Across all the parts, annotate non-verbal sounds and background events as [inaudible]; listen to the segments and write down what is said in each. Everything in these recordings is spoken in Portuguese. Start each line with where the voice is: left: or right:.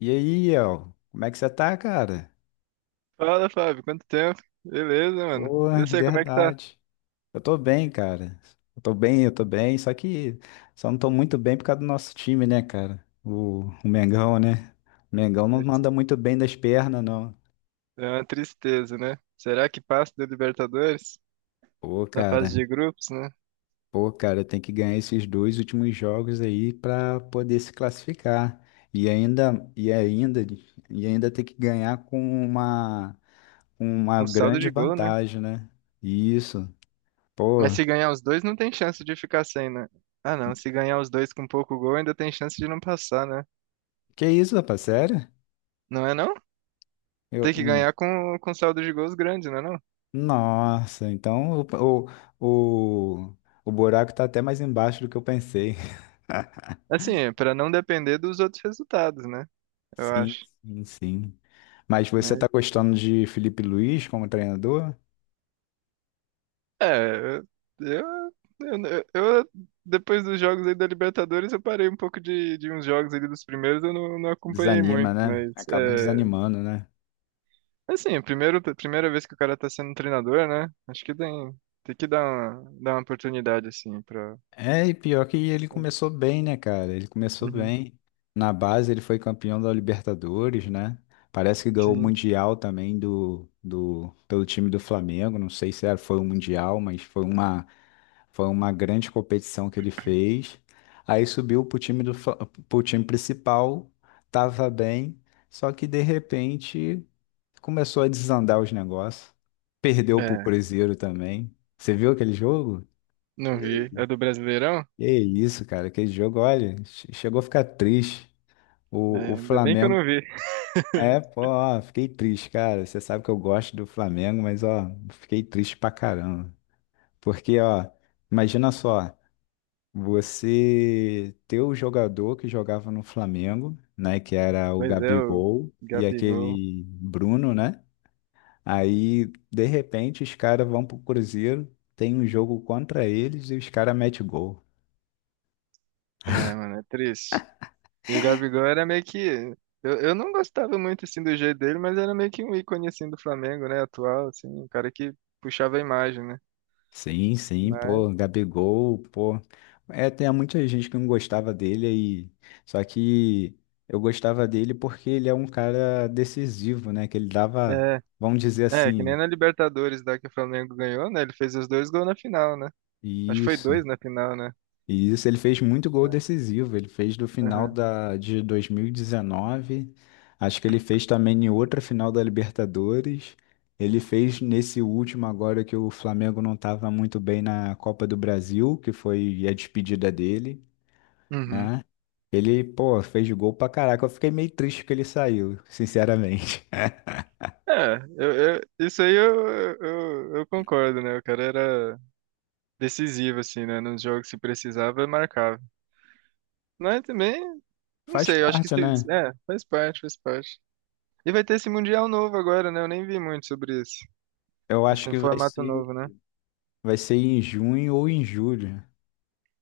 left: E aí, El, como é que você tá, cara?
right: Fala, Fábio, quanto tempo? Beleza, mano.
left: Boa,
right: Eu sei como é que tá.
left: verdade. Eu tô bem, cara. Eu tô bem, só que só não tô muito bem por causa do nosso time, né, cara? O Mengão, né? O Mengão não manda
right: Aqui.
left: muito bem das pernas, não.
right: É uma tristeza, né? Será que passa da Libertadores?
left: Pô,
right: Da fase
left: cara,
right: de grupos, né?
left: pô, cara, tem que ganhar esses dois últimos jogos aí pra poder se classificar. E ainda, e ainda, e ainda tem que ganhar com uma, com uma
right: Com saldo
left: grande
right: de gol, né?
left: vantagem, né? Isso. Pô,
right: Mas se ganhar os dois, não tem chance de ficar sem, né? Ah, não. Se ganhar os dois com pouco gol, ainda tem chance de não passar, né?
left: que isso, rapaz? Sério?
right: Não é não?
left: Eu...
right: Tem que ganhar com saldo de gols grande, não é não?
left: Nossa, então o, o, o buraco tá até mais embaixo do que eu pensei. [laughs]
right: Assim, pra não depender dos outros resultados, né? Eu
left: Sim,
right: acho.
left: sim, sim. Mas você tá gostando de Felipe Luiz como treinador?
right: É, eu, eu, eu- depois dos jogos aí da Libertadores, eu parei um pouco de uns jogos ali dos primeiros, eu não acompanhei muito,
left: Desanima, né?
right: mas
left: Acaba
right: é,
left: desanimando, né?
right: assim, é a primeira vez que o cara tá sendo treinador, né? Acho que tem que dar dar uma oportunidade, assim, pra.
left: É, e pior que ele começou bem, né, cara? Ele começou
right: Uhum.
left: bem. Na base, ele foi campeão da Libertadores, né? Parece que ganhou o
right: Sim.
left: Mundial também pelo time do Flamengo. Não sei se foi o Mundial, mas foi uma foi uma grande competição que ele fez. Aí subiu pro pro time principal, tava bem, só que de repente começou a desandar os negócios. Perdeu pro
right: É,
left: Cruzeiro também. Você viu aquele jogo?
right: não vi.
left: Que,
right: É do Brasileirão?
left: que isso, cara, aquele jogo, olha, chegou a ficar triste. O
right: É, ainda bem que eu
left: Flamengo.
right: não vi. [laughs]
left: É, pô, ó, fiquei triste, cara. Você sabe que eu gosto do Flamengo, mas ó, fiquei triste pra caramba. Porque, ó, imagina só. Você ter o jogador que jogava no Flamengo, né, que era o
right: Pois é, o
left: Gabigol e
right: Gabigol.
left: aquele Bruno, né? Aí, de repente, os caras vão pro Cruzeiro, tem um jogo contra eles e os caras metem gol.
right: É, mano, é triste. E o Gabigol era meio que. Eu, não gostava muito assim do jeito dele, mas era meio que um ícone assim do Flamengo, né? Atual, assim, um cara que puxava a imagem, né?
left: Sim, sim,
right: Mas
left: pô, Gabigol, pô. É, tem muita gente que não gostava dele aí. Só que eu gostava dele porque ele é um cara decisivo, né? Que ele dava,
right: é,
left: vamos dizer
right: é, que nem
left: assim,
right: na Libertadores da que o Flamengo ganhou, né? Ele fez os dois gols na final, né? Acho que foi
left: isso.
right: dois na final, né?
left: E isso ele fez muito gol decisivo. Ele fez do final
right: Aham.
left: da, de 2019. Acho que ele fez também em outra final da Libertadores. Ele fez nesse último agora que o Flamengo não estava muito bem na Copa do Brasil, que foi a despedida dele,
right: Uhum.
left: né? Ele, pô, fez gol pra caraca. Eu fiquei meio triste que ele saiu, sinceramente.
right: É, isso aí eu, eu concordo, né? O cara era decisivo, assim, né? Nos jogos se precisava, marcava. Mas também,
left: [laughs]
right: não
left: Faz
right: sei, eu acho que.
left: parte,
right: Se-
left: né?
right: É, faz parte, faz parte. E vai ter esse Mundial novo agora, né? Eu nem vi muito sobre isso.
left: Eu acho
right: Esse
left: que
right: formato novo, né?
left: vai ser em junho ou em julho.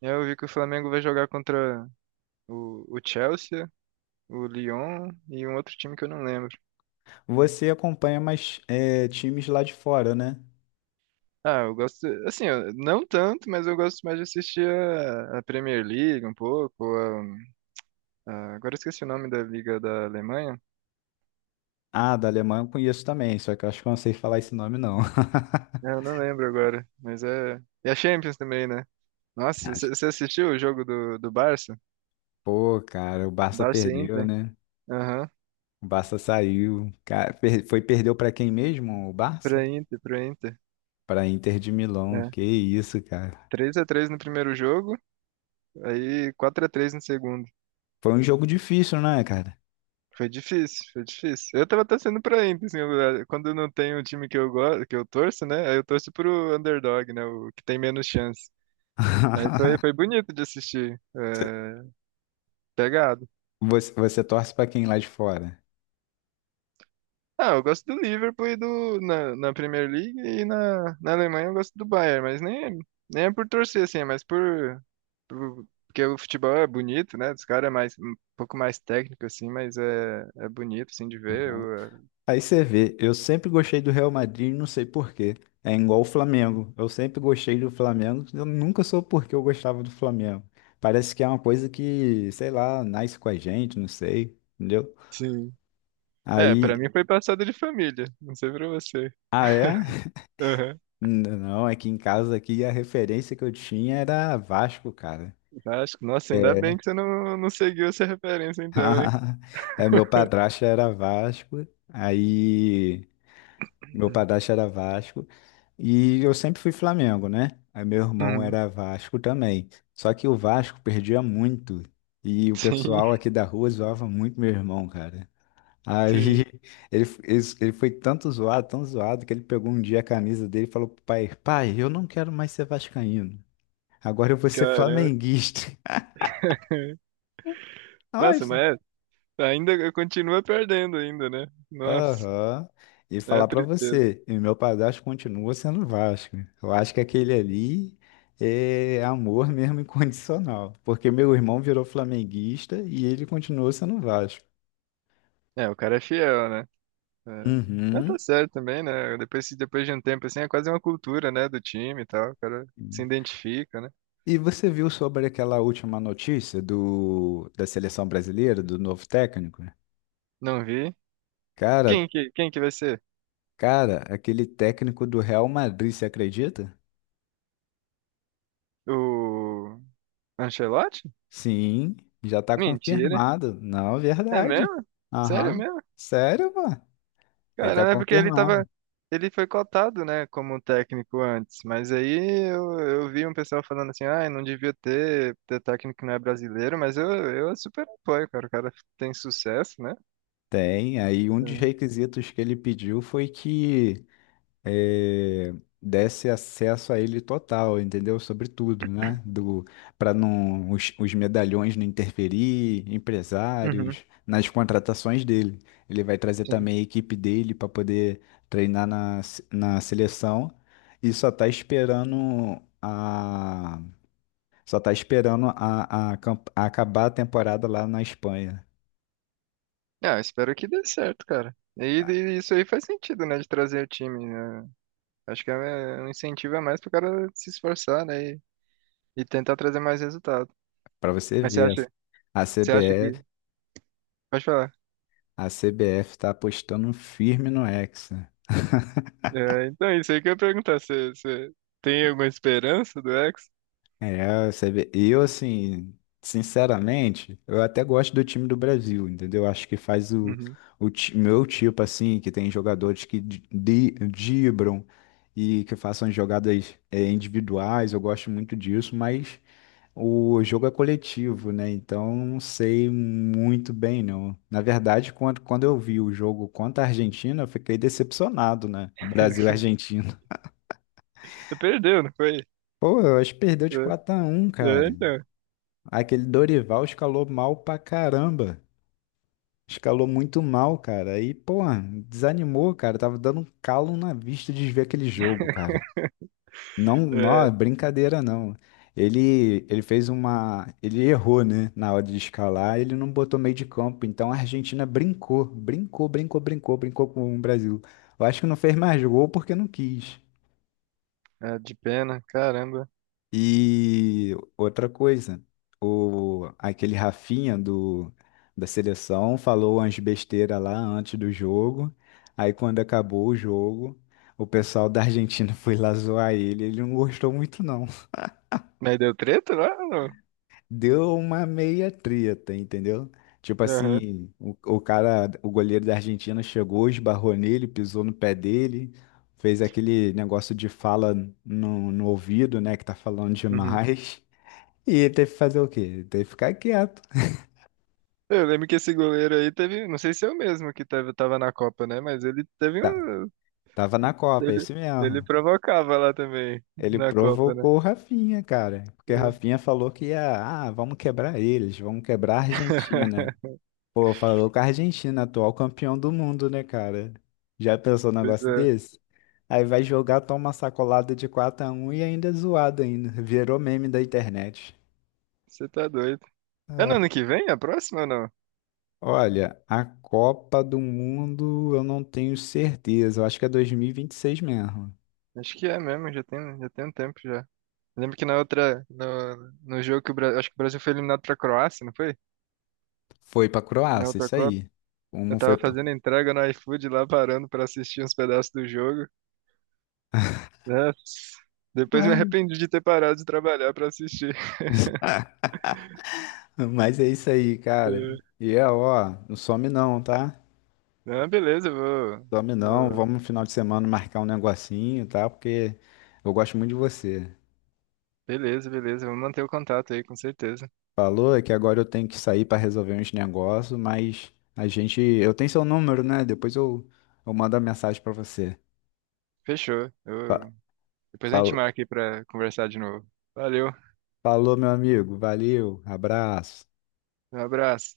right: Eu vi que o Flamengo vai jogar contra o Chelsea, o Lyon e um outro time que eu não lembro.
left: Você acompanha mais times lá de fora, né?
right: Ah, eu gosto, assim, eu- não tanto, mas eu gosto mais de assistir a Premier League um pouco. Agora eu esqueci o nome da Liga da Alemanha.
left: Ah, da Alemanha eu conheço também, só que eu acho que eu não sei falar esse nome, não. [laughs]
right: É, eu não lembro agora, mas é. E a Champions também, né? Nossa,
left: Mas,
right: você assistiu o jogo do Barça?
left: pô, cara, o Barça
right: Barça e
left: perdeu,
right: Inter?
left: né?
right: Aham,
left: O Barça saiu. Cara, per- foi perdeu pra quem mesmo? O Barça?
right: pra Inter.
left: Pra Inter de Milão.
right: É,
left: Que isso, cara.
right: 3-3 no primeiro jogo, aí 4-3 no segundo.
left: Foi um jogo difícil, né, cara?
right: Foi difícil, foi difícil. Eu tava torcendo pra Inter, assim, quando não tem um time que eu gosto, que eu torço, né? Aí eu torço pro underdog, né? O que tem menos chance. Mas foi, foi
left: [laughs]
right: bonito de assistir. É, pegado.
left: Você torce pra quem lá de fora?
right: Ah, eu gosto do Liverpool e do, na Premier League e na Alemanha eu gosto do Bayern, mas nem, é- nem é por torcer, assim, é mais por- Porque o futebol é bonito, né? Dos caras é mais, um pouco mais técnico, assim, mas é, é bonito, assim, de ver. Eu,
left: Aí você vê, eu sempre gostei do Real Madrid, não sei por quê. É igual o Flamengo. Eu sempre gostei do Flamengo, eu nunca soube por que eu gostava do Flamengo. Parece que é uma coisa que, sei lá, nasce com a gente, não sei, entendeu?
right: sim. É,
left: Aí,
right: pra mim foi passado de família. Não sei pra você.
left: ah é?
right: [laughs]
left: [laughs]
right: Aham.
left: Não, não, é que em casa aqui a referência que eu tinha era Vasco, cara.
right: Acho que, nossa, ainda
left: É.
right: bem que você não seguiu essa referência então, hein?
left: [laughs] É, meu padrasto era Vasco. E eu sempre fui Flamengo, né? Aí meu irmão
right: Uhum.
left: era Vasco também. Só que o Vasco perdia muito. E o
right: Sim,
left: pessoal aqui da rua zoava muito meu irmão, cara. Aí
right: sim.
left: [laughs] ele foi tanto zoado, tão zoado, que ele pegou um dia a camisa dele e falou pro pai: Pai, eu não quero mais ser vascaíno. Agora eu vou ser
right: Caramba.
left: flamenguista.
right: [laughs]
left: [laughs] Ai,
right: Nossa, mas é, ainda continua perdendo ainda, né? Nossa,
left: aham. E
right: é
left: falar
right: uma
left: pra
right: tristeza.
left: você, e meu padrasto continua sendo Vasco. Eu acho que aquele ali é amor mesmo [laughs] incondicional, porque meu irmão virou flamenguista e ele continuou sendo Vasco.
right: É, o cara é fiel, né? É. Mas
left: Uhum.
right: tá certo também, né? Depois, se- depois de um tempo, assim, é quase uma cultura, né? Do time e tal. O cara se identifica, né?
left: E você viu sobre aquela última notícia do da seleção brasileira, do novo técnico?
right: Não vi.
left: Cara,
right: Quem que vai ser?
left: cara, aquele técnico do Real Madrid, você acredita?
right: O Ancelotti?
left: Sim, já tá
right: Mentira.
left: confirmado. Não,
right: É
left: verdade.
right: mesmo? Sério
left: Aham.
right: mesmo?
left: Sério, pô? Ele está
right: Cara, é porque ele tava.
left: confirmado.
right: Ele foi cotado, né, como técnico antes, mas aí eu vi um pessoal falando assim, ah, não devia ter técnico que não é brasileiro, mas eu super apoio, cara. O cara tem sucesso, né?
left: Tem. Aí um dos
right: É.
left: requisitos que ele pediu foi que eh, desse acesso a ele total, entendeu? Sobre tudo, né? Do Para não os medalhões não interferir,
right: Uhum,
left: empresários, nas contratações dele. Ele vai trazer
right: sim.
left: também a equipe dele para poder treinar na, se- na seleção e só tá esperando a, camp- a acabar a temporada lá na Espanha.
right: Ah, eu espero que dê certo, cara. E isso aí faz sentido, né, de trazer o time, né? Acho que é é um incentivo a mais pro cara se esforçar, né, e tentar trazer mais resultado.
left: Para você
right: Mas
left: ver, a
right: você acha que...
left: CBF,
right: Pode falar.
left: a CBF está apostando firme no Hexa.
right: É, então, isso aí que eu ia perguntar. Você tem alguma esperança do ex
left: É, você vê. Eu, assim, sinceramente, eu até gosto do time do Brasil, entendeu? Acho que faz
right: Uhum.
left: meu tipo, assim, que tem jogadores que driblam e que façam jogadas é, individuais, eu gosto muito disso, mas o jogo é coletivo, né? Então não sei muito bem, não. Na verdade, quando eu vi o jogo contra a Argentina, eu fiquei decepcionado, né? O Brasil e a
right: [laughs]
left: Argentina.
right: Perdeu, não foi?
left: [laughs] Pô, eu acho que perdeu de quatro
right: É,
left: a um,
right: é,
left: cara.
right: então.
left: Aquele Dorival escalou mal pra caramba. Escalou muito mal, cara. E, pô, desanimou, cara. Tava dando um calo na vista de ver aquele jogo, cara. Não, não, é
right: É,
left: brincadeira não. Ele fez uma. Ele errou, né? Na hora de escalar, ele não botou meio de campo. Então a Argentina brincou com o Brasil. Eu acho que não fez mais gol porque não quis.
right: é, de pena, caramba.
left: E outra coisa, aquele da seleção falou umas besteiras lá antes do jogo. Aí quando acabou o jogo, o pessoal da Argentina [laughs] foi lá zoar ele. Ele não gostou muito, não.
right: Mas deu treta lá ou não?
left: Deu uma meia treta, entendeu? Tipo
right: Aham.
left: assim, o goleiro da Argentina chegou, esbarrou nele, pisou no pé dele, fez aquele negócio de fala no ouvido, né, que tá falando
right: Uhum.
left: demais. E ele teve que fazer o quê? Teve que ficar quieto.
right: Eu lembro que esse goleiro aí teve, não sei se é o mesmo que teve, tava na Copa, né? Mas ele teve
left: Tá,
right: um,
left: tava na Copa, é
right: ele,
left: isso
right: ele
left: mesmo.
right: provocava lá também
left: Ele
right: na Copa, né?
left: provocou o Rafinha, cara, porque o
right: É.
left: Rafinha falou que ia, ah, vamos quebrar eles, vamos quebrar a Argentina.
right: [laughs]
left: Pô, falou com a Argentina, atual campeão do mundo, né, cara? Já pensou num
right: Pois
left: negócio
right: é,
left: desse? Aí vai jogar, toma uma sacolada de quatro x 1 e ainda é zoado ainda. Virou meme da internet.
right: você tá doido. É no ano
left: É.
right: que vem, a próxima ou não?
left: Olha, a Copa do Mundo eu não tenho certeza. Eu acho que é 2026 mesmo.
right: Acho que é mesmo, já tem um tempo já. Eu lembro que na outra, no jogo que o Brasil, acho que o Brasil foi eliminado pra Croácia, não foi?
left: Foi pra
right: Na
left: Croácia,
right: outra
left: isso
right: Copa.
left: aí.
right: Eu
left: Como foi
right: tava
left: pra...
right: fazendo entrega no iFood lá, parando pra assistir uns pedaços do jogo. Nossa. Depois me
left: [laughs]
right: arrependi de ter parado de trabalhar pra assistir. [laughs]
left: Mas é isso aí, cara.
right: É.
left: E é, ó, não some não, tá?
right: Não, beleza, eu vou.
left: Some não, vamos
right: eu-
left: no final de semana marcar um negocinho, tá? Porque eu gosto muito de você.
right: Beleza, beleza, vamos manter o contato aí, com certeza.
left: Falou é que agora eu tenho que sair para resolver uns negócios, mas a gente, eu tenho seu número, né? Depois eu mando a mensagem para você.
right: Fechou.
left: Fa-
right: Eu... Depois a gente
left: fal-
right: marca aí pra conversar de novo. Valeu,
left: Falou, meu amigo. Valeu, abraço.
right: um abraço.